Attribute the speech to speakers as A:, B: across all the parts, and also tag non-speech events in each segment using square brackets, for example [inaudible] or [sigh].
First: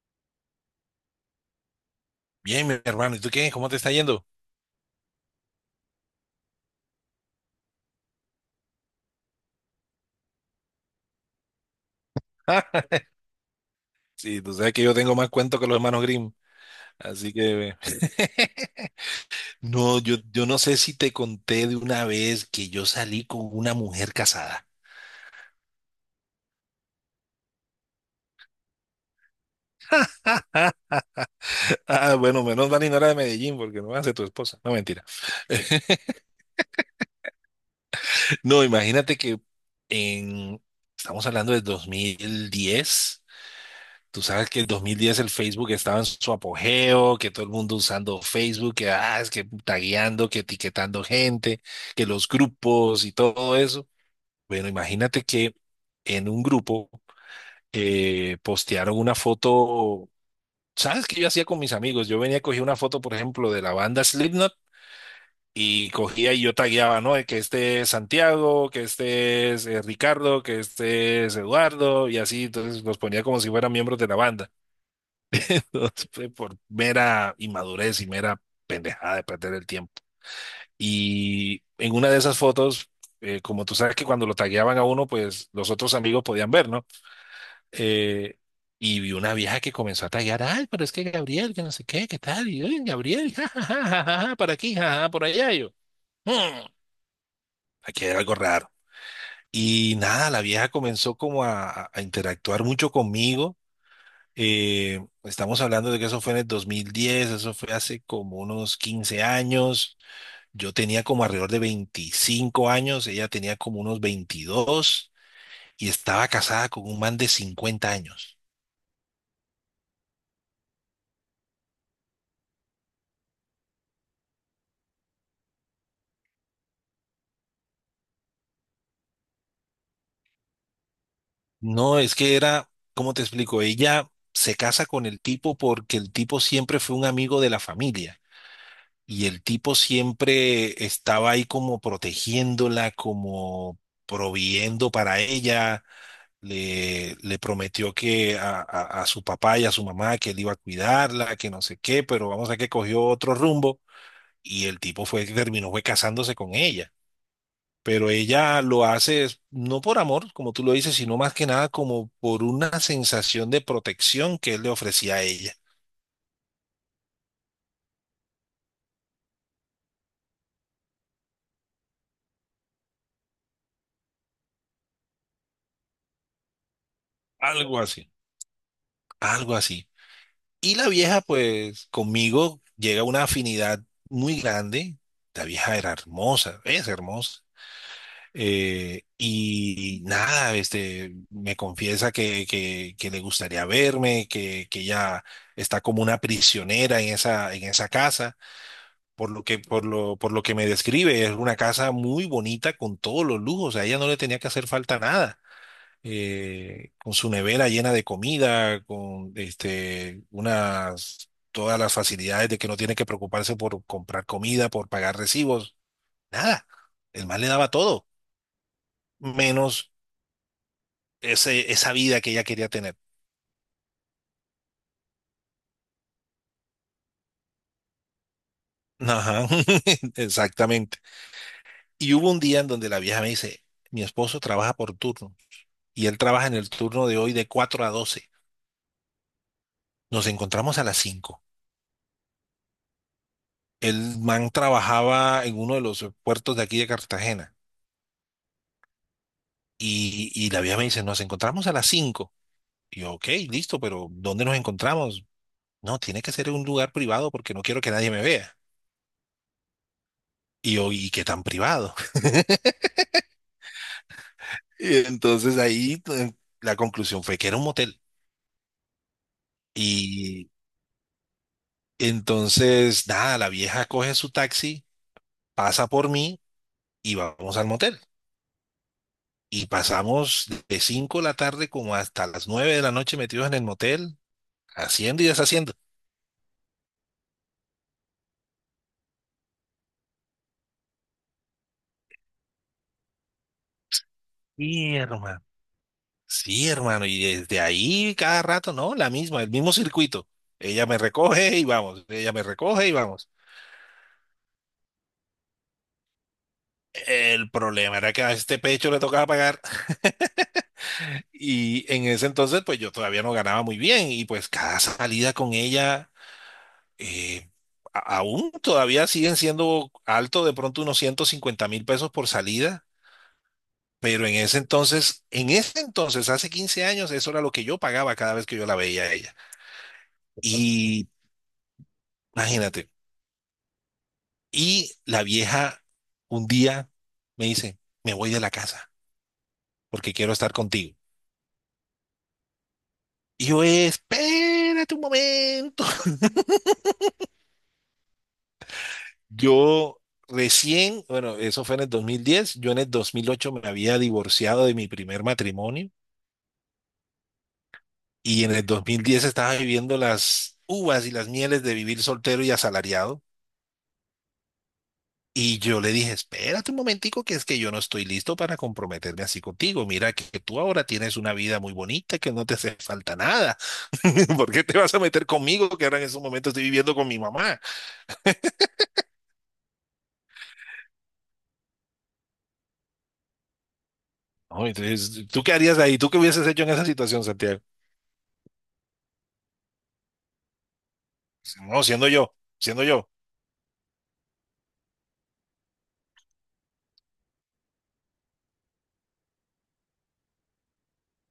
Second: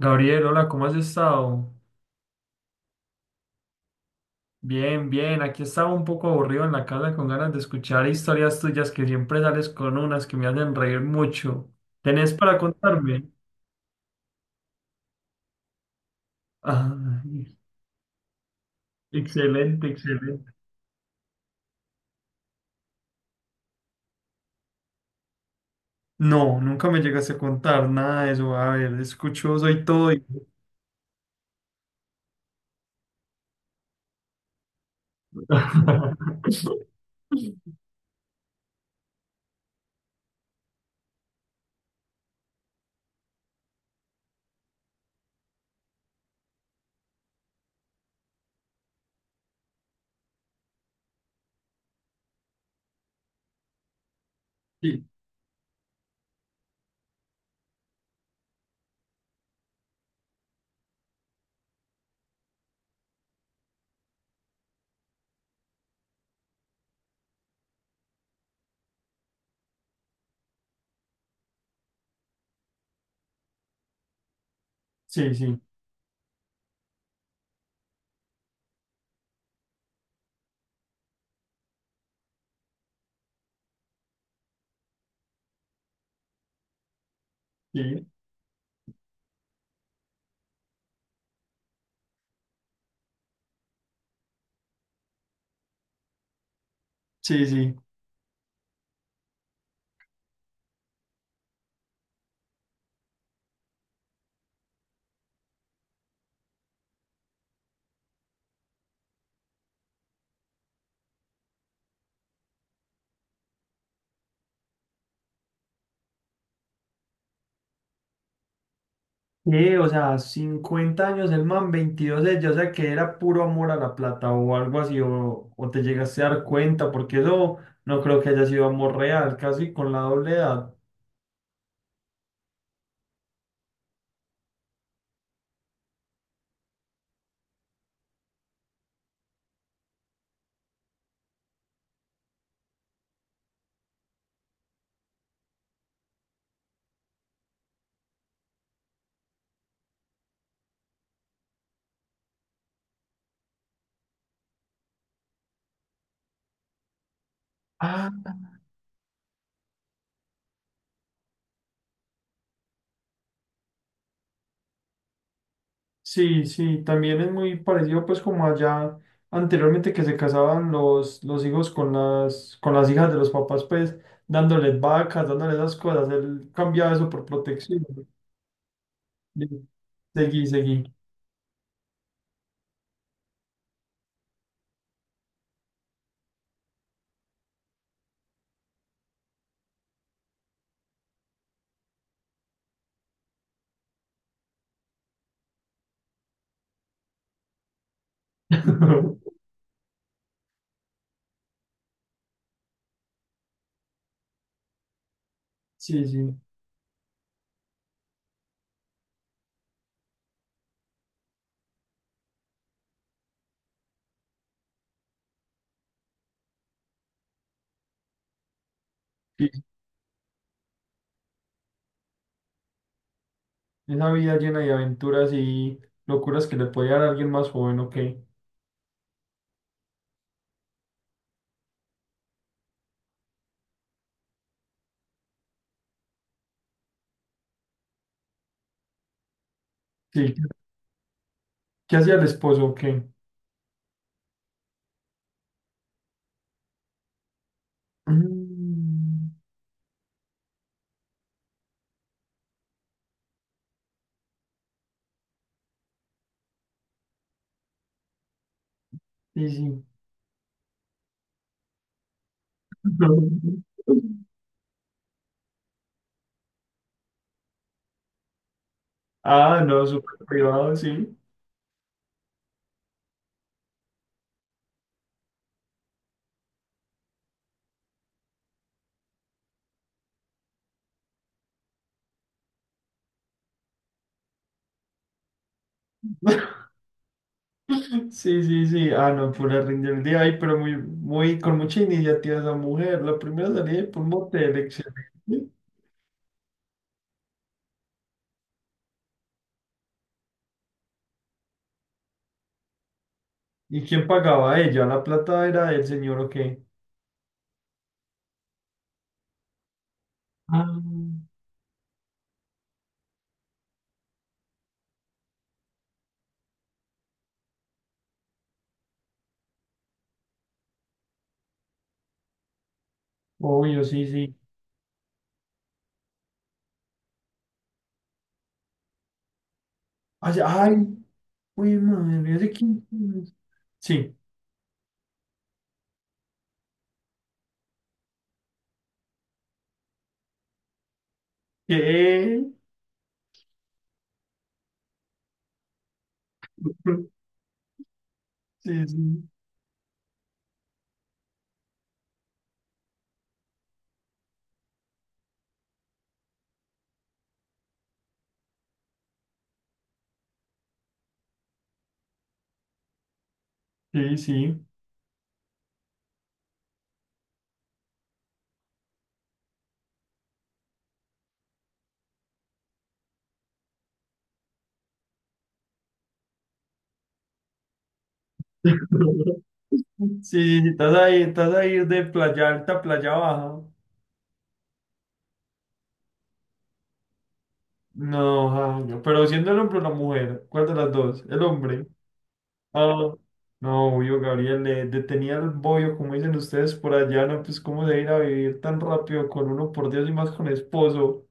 A: Gabriel, hola, ¿cómo has estado?
B: Bien, mi hermano, ¿y tú qué? ¿Cómo te está yendo? [laughs]
A: Bien, bien, aquí estaba un poco aburrido en la casa con ganas de escuchar historias tuyas que siempre sales con unas que me hacen reír mucho. ¿Tenés para
B: Ah,
A: contarme?
B: sí, tú sabes que yo tengo más cuento que los hermanos Grimm, así
A: Ay,
B: que... [laughs]
A: excelente,
B: No, yo
A: excelente.
B: no sé si te conté de una vez que yo salí con una mujer casada.
A: No, nunca me llegaste a contar nada de eso. A ver, escucho, soy todo.
B: [laughs] Ah, bueno, menos mal y no era de Medellín, porque no va a ser tu esposa. No, mentira. [laughs]
A: [laughs]
B: No, imagínate que en... Estamos hablando de 2010. Tú sabes que en 2010 el Facebook estaba en su apogeo, que todo el mundo usando Facebook, que es que tagueando, que etiquetando gente, que los grupos y todo eso. Bueno,
A: Sí,
B: imagínate que en un grupo postearon una foto. ¿Sabes qué yo hacía con mis amigos? Yo venía a coger una foto, por ejemplo, de la banda Slipknot y cogía y yo tagueaba, ¿no? Que este es Santiago, que este es Ricardo, que este es Eduardo y así. Entonces los ponía como si fueran miembros de la banda.
A: sí, sí,
B: [laughs] Fue por mera inmadurez y mera pendejada de perder el tiempo. Y en una de esas fotos, como tú sabes que cuando lo tagueaban a uno, pues los otros amigos podían ver, ¿no?
A: sí,
B: Eh, y vi una vieja que comenzó a taguear. Ay, pero es que Gabriel, que no sé qué, qué tal, y "Ay, Gabriel, [laughs] ja, ja, ja, ja, ja, ja, por aquí, ja, ja, por allá". Y yo, "Hmm,
A: sí, sí.
B: aquí hay algo raro. Y nada, la vieja comenzó como a interactuar mucho conmigo. Estamos hablando de que eso fue en el 2010, eso fue hace como unos 15 años. Yo tenía como alrededor de 25 años, ella tenía como unos 22 y estaba casada con un man de 50 años.
A: Sí, o sea, 50 años el man, 22 ella, o sea que era puro amor a la plata o algo así, o te llegaste a dar cuenta, porque eso no creo que haya sido amor real, casi con la doble edad.
B: No, es que era, ¿cómo te explico? Ella se casa con el tipo porque el tipo siempre fue un amigo de la familia y el tipo siempre estaba ahí como protegiéndola, como proviendo para ella. Le prometió que a su papá y a su mamá que él iba a cuidarla, que no sé qué, pero vamos a que cogió otro rumbo y el tipo fue, terminó fue casándose con ella.
A: Ah,
B: Pero ella lo hace es no por amor, como tú lo dices, sino más que nada como por una sensación de protección que él le ofrecía a ella.
A: sí, sí, también es muy parecido pues como allá anteriormente que se casaban los hijos con las hijas de los papás, pues dándoles vacas, dándoles esas cosas, él cambiaba eso por
B: Algo
A: protección, ¿no?
B: así,
A: Sí,
B: algo así.
A: seguí,
B: Y
A: seguí.
B: la vieja, pues conmigo llega a una afinidad muy grande. La vieja era hermosa, es hermosa. Y nada, me confiesa que le gustaría verme, que ella está como una prisionera en esa casa, por
A: [laughs]
B: lo que, por lo, por lo que me describe, es una casa muy bonita con todos los lujos, a ella no le tenía que hacer falta nada.
A: Sí, sí.
B: Eh, con su nevera llena de comida, con todas las facilidades, de que no tiene que preocuparse por comprar comida, por pagar recibos, nada. El más le daba todo menos esa vida que ella quería tener.
A: Esa vida llena de aventuras y locuras que le puede dar a alguien más joven, ¿o qué?
B: Ajá, [laughs] exactamente. Y hubo un día en donde la vieja me dice: mi esposo trabaja por turno y él trabaja en el turno de hoy de 4 a 12. Nos
A: Sí, ¿qué
B: encontramos a las 5.
A: hacía el esposo, o qué?
B: El man trabajaba en uno de los puertos de aquí de Cartagena,
A: Mm,
B: y la vieja me dice, nos encontramos a las cinco. Y yo, ok, listo, pero ¿dónde nos encontramos? No, tiene que ser en un lugar privado porque no quiero que nadie me vea.
A: sí, sí.
B: Y yo, ¿y qué tan privado?
A: [laughs]
B: [laughs] Y entonces ahí la conclusión fue que era un motel.
A: Ah, no, súper
B: Y
A: privado, sí.
B: entonces, nada, la vieja coge su taxi, pasa por mí y vamos al motel. Y pasamos de 5 de la tarde como hasta las 9 de la noche metidos en el motel, haciendo y deshaciendo.
A: [laughs] Sí, sí, sí. Ah, no, pura rinda el día. Ay, pero muy, muy, con mucha iniciativa esa mujer. La primera salida por un motel,
B: Sí,
A: excelente.
B: hermano. Sí, hermano. Y desde ahí cada rato, ¿no? La misma, el mismo circuito. Ella me recoge y vamos. Ella me recoge y vamos.
A: ¿Y quién pagaba? ¿Ella? ¿La plata era del señor o qué?
B: El problema era que a este pecho le tocaba pagar. [laughs]
A: Ah,
B: Y en ese entonces, pues yo todavía no ganaba muy bien. Y pues cada salida con ella eh, aún todavía siguen siendo alto de pronto unos 150.000 pesos por salida,
A: obvio, sí,
B: pero
A: sí.
B: en ese entonces, hace 15 años, eso era lo que yo pagaba cada vez que yo la veía a ella.
A: Ay, ay,
B: Y
A: uy, madre, ¿ese quién
B: imagínate,
A: es? Sí.
B: y la vieja un día me dice: me voy de la casa porque quiero estar contigo.
A: ¿Qué?
B: Y yo, espérate un momento. [laughs]
A: Sí, sí,
B: Yo recién, bueno, eso fue en el 2010. Yo en el 2008 me había divorciado de mi primer matrimonio y en el 2010 estaba viviendo las uvas y las mieles de vivir soltero y asalariado.
A: sí, sí.
B: Y yo le dije, espérate un momentico, que es que yo no estoy listo para comprometerme así contigo. Mira que tú ahora tienes una vida muy bonita, que no te hace falta nada. [laughs] ¿Por qué te vas a meter conmigo, que ahora en esos momentos estoy viviendo con mi mamá?
A: Sí, sí, sí, estás ahí de playa alta a playa baja.
B: No, entonces, ¿tú qué harías ahí? ¿Tú qué hubieses hecho en esa situación, Santiago?
A: No, Jaime, pero siendo el hombre o la mujer, ¿cuál de las dos? El
B: Pues, no,
A: hombre.
B: siendo yo, siendo yo.
A: Ah, no, obvio, Gabriel, le detenía el bollo, como dicen ustedes por allá, no, pues cómo se ir a vivir tan rápido con uno, por Dios, y más con esposo.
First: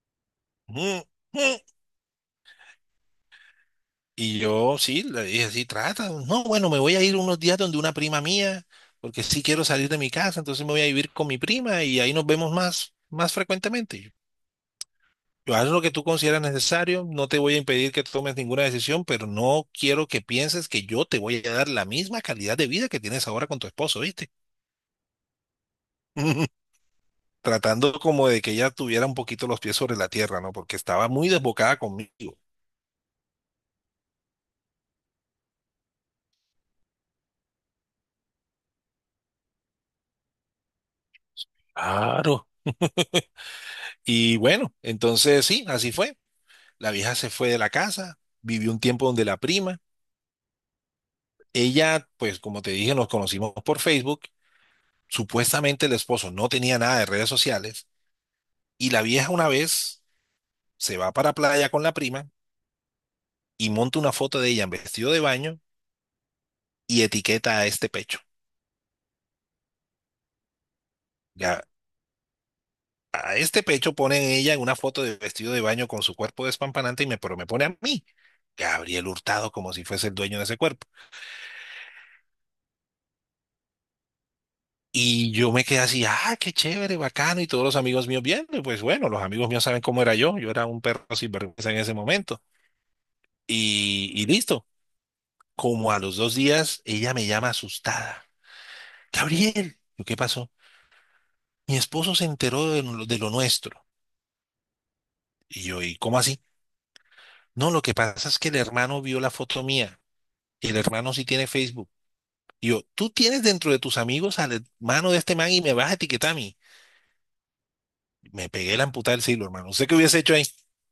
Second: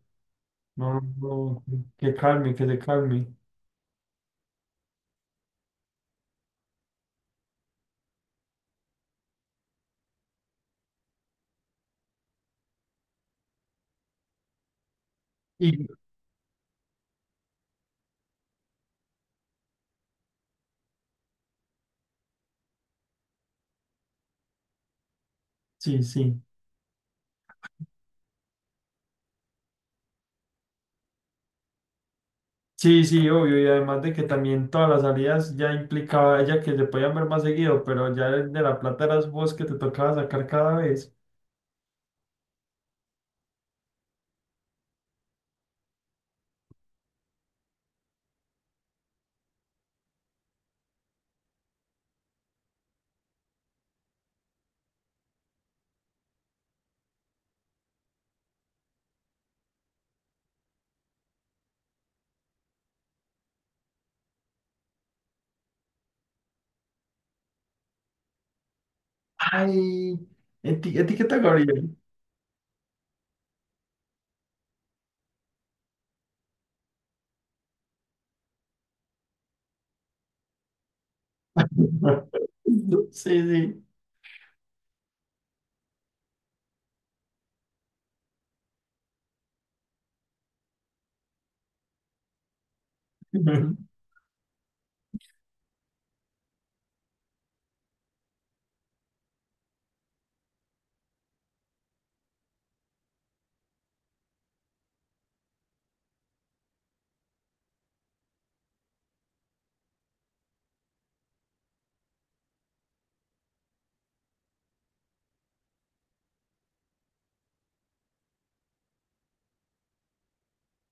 A: No,
B: Mm, mm.
A: no, que calme, que se calme.
B: Y yo sí, le dije, sí, trata. No, bueno, me voy a ir unos días donde una prima mía, porque sí quiero salir de mi casa, entonces me voy a vivir con mi prima y ahí nos vemos más, más frecuentemente. Yo haz
A: Y
B: lo que tú consideras necesario, no te voy a impedir que tomes ninguna decisión, pero no quiero que pienses que yo te voy a dar la misma calidad de vida que tienes ahora con tu esposo, ¿viste?
A: sí, sí.
B: [laughs] Tratando como de que ella tuviera un poquito los pies sobre la tierra, ¿no? Porque estaba muy desbocada conmigo.
A: Sí, sí, obvio, y además de que también todas las salidas ya implicaba ella que se podían ver más seguido, pero ya el de la plata eras vos que te tocaba sacar cada vez.
B: Claro. Y bueno, entonces sí, así fue. La vieja se fue de la casa, vivió un tiempo donde la prima. Ella, pues como te dije, nos conocimos por Facebook. Supuestamente el esposo no tenía nada de redes sociales. Y la vieja una vez se va para playa con la prima y monta una foto de ella en vestido de baño y etiqueta a este pecho.
A: Ay, etiqueta
B: Ya,
A: Gabriel.
B: a este pecho pone ella en una foto de vestido de baño con su cuerpo despampanante y me, pero me pone a mí, Gabriel Hurtado, como si fuese el dueño de ese cuerpo.
A: [laughs] Sí, sí.
B: Y yo me quedé así, ah, qué chévere, bacano, y todos los amigos míos viendo, y pues bueno, los amigos míos saben cómo era yo, yo era un perro sinvergüenza en ese momento.
A: [laughs]
B: Y listo, como a los 2 días, ella me llama asustada. Gabriel, yo, ¿qué pasó? Mi esposo se enteró de lo nuestro. Y yo, ¿y cómo así? No, lo que pasa es que el hermano vio la foto mía, y el hermano sí tiene Facebook. Y yo, tú tienes dentro de tus amigos al hermano de este man y me vas a etiquetar a mí. Me pegué la amputada del siglo, hermano. No sé qué hubiese hecho ahí.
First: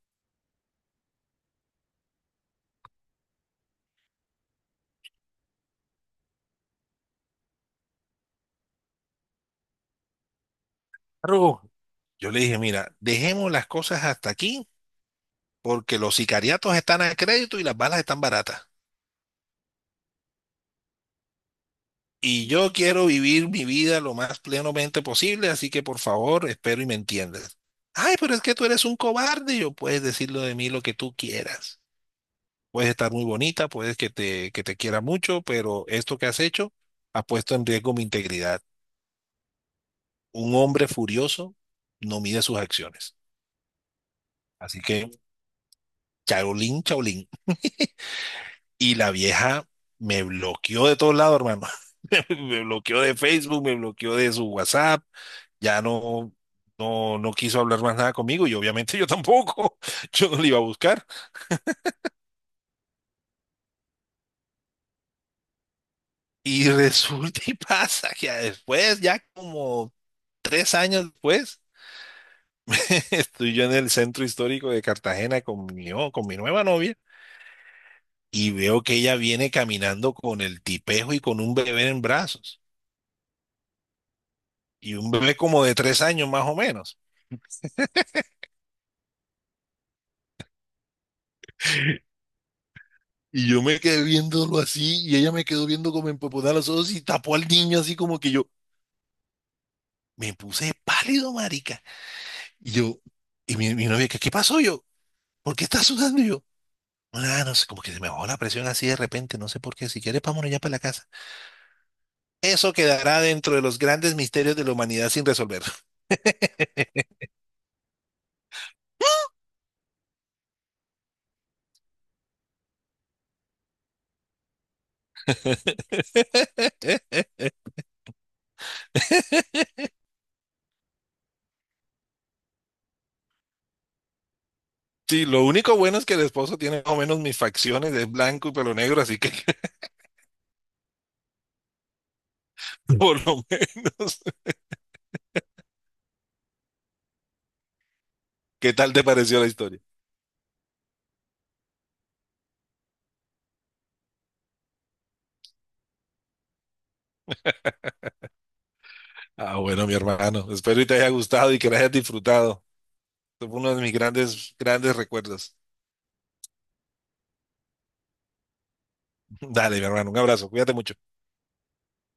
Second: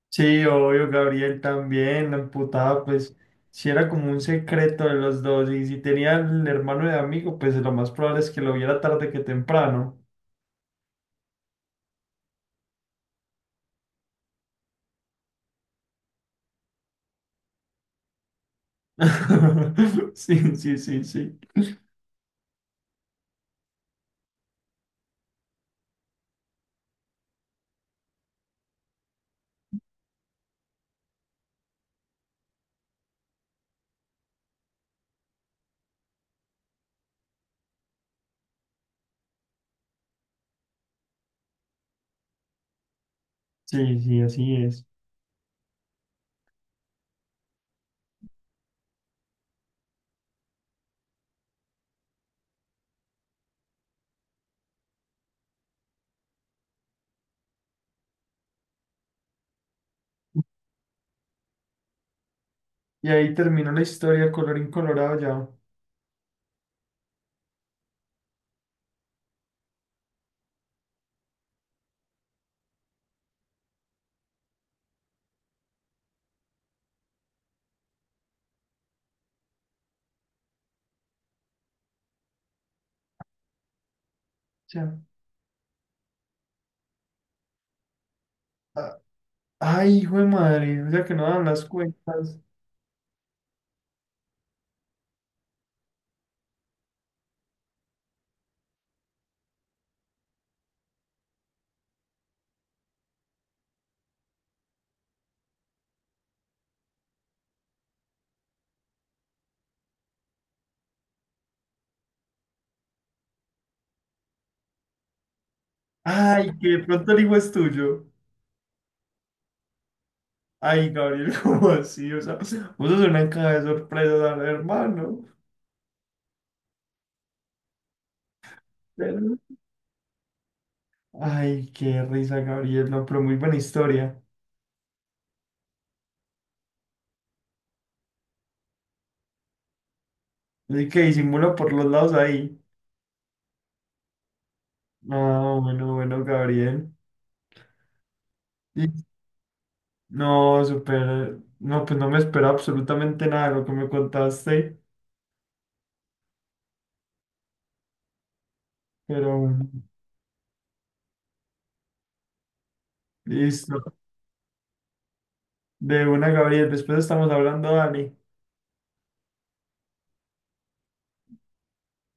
A: Sí, obvio, Gabriel también, la emputada, pues, si era como un secreto de los dos, y si tenía el hermano de amigo, pues lo más probable es que lo viera tarde que temprano.
B: Arrugo. Yo le dije, mira, dejemos las cosas hasta aquí porque los sicariatos están a crédito y las balas están baratas.
A: [laughs] Sí, sí, sí, sí.
B: Y yo quiero vivir mi vida lo más plenamente posible, así que por favor, espero y me entiendas. Ay, pero es que tú eres un cobarde. Yo puedes decirlo de mí lo que tú quieras. Puedes estar muy bonita, puedes que te quiera mucho, pero esto que has hecho ha puesto en riesgo mi integridad. Un hombre furioso no mide sus acciones.
A: Sí, sí, así
B: Así
A: es.
B: que, chaolín, chaolín. Y la vieja me bloqueó de todos lados, hermano. [laughs] Me bloqueó de Facebook, me bloqueó de su WhatsApp, ya no, no, no quiso hablar más nada conmigo y obviamente yo tampoco, [laughs] yo no le iba a buscar.
A: Y ahí terminó la historia, colorín colorado ya. O
B: Y [laughs] resulta y pasa que ya después, ya como 3 años después, [laughs] estoy yo en el centro histórico de Cartagena con mi, con mi nueva novia, y veo que ella viene caminando con el tipejo y con un bebé en brazos, y
A: sea,
B: un bebé como de 3 años más o menos.
A: ah, ay, hijo de madre, o sea que no dan las cuentas.
B: Y yo me quedé viéndolo así y ella me quedó viendo como empopotada los ojos y tapó al niño así como que yo me puse pálido, marica. Y yo, y mi novia, ¿qué pasó yo? ¿Por qué estás sudando? Y yo, ah, no sé, como que se me bajó la presión así de repente, no sé por qué. Si quieres, vámonos ya para la casa. Eso quedará dentro de los grandes misterios de la humanidad sin resolver.
A: Ay, que de pronto el hijo es tuyo. Ay, Gabriel, [laughs] ¿cómo así? O sea, vos sos una caja de sorpresas al hermano.
B: [laughs]
A: Pero- Ay, qué risa, Gabriel, no, pero muy buena historia.
B: Sí, lo único bueno es que el esposo tiene más o menos mis facciones, es blanco y pelo negro, así que [laughs]
A: Así que disimula por los lados ahí.
B: por lo menos. [laughs]
A: No, bueno, bueno, Gabriel.
B: ¿Qué
A: Y-
B: tal te pareció la historia?
A: No, súper. No, pues no me esperaba absolutamente nada de lo que me contaste, pero
B: Ah,
A: bueno,
B: bueno, mi hermano. Espero y te haya gustado y que lo hayas disfrutado. Fue uno de
A: listo.
B: mis grandes, grandes recuerdos.
A: De una, Gabriel. Después estamos hablando, Dani.
B: [laughs] Dale, mi hermano. Un abrazo. Cuídate mucho.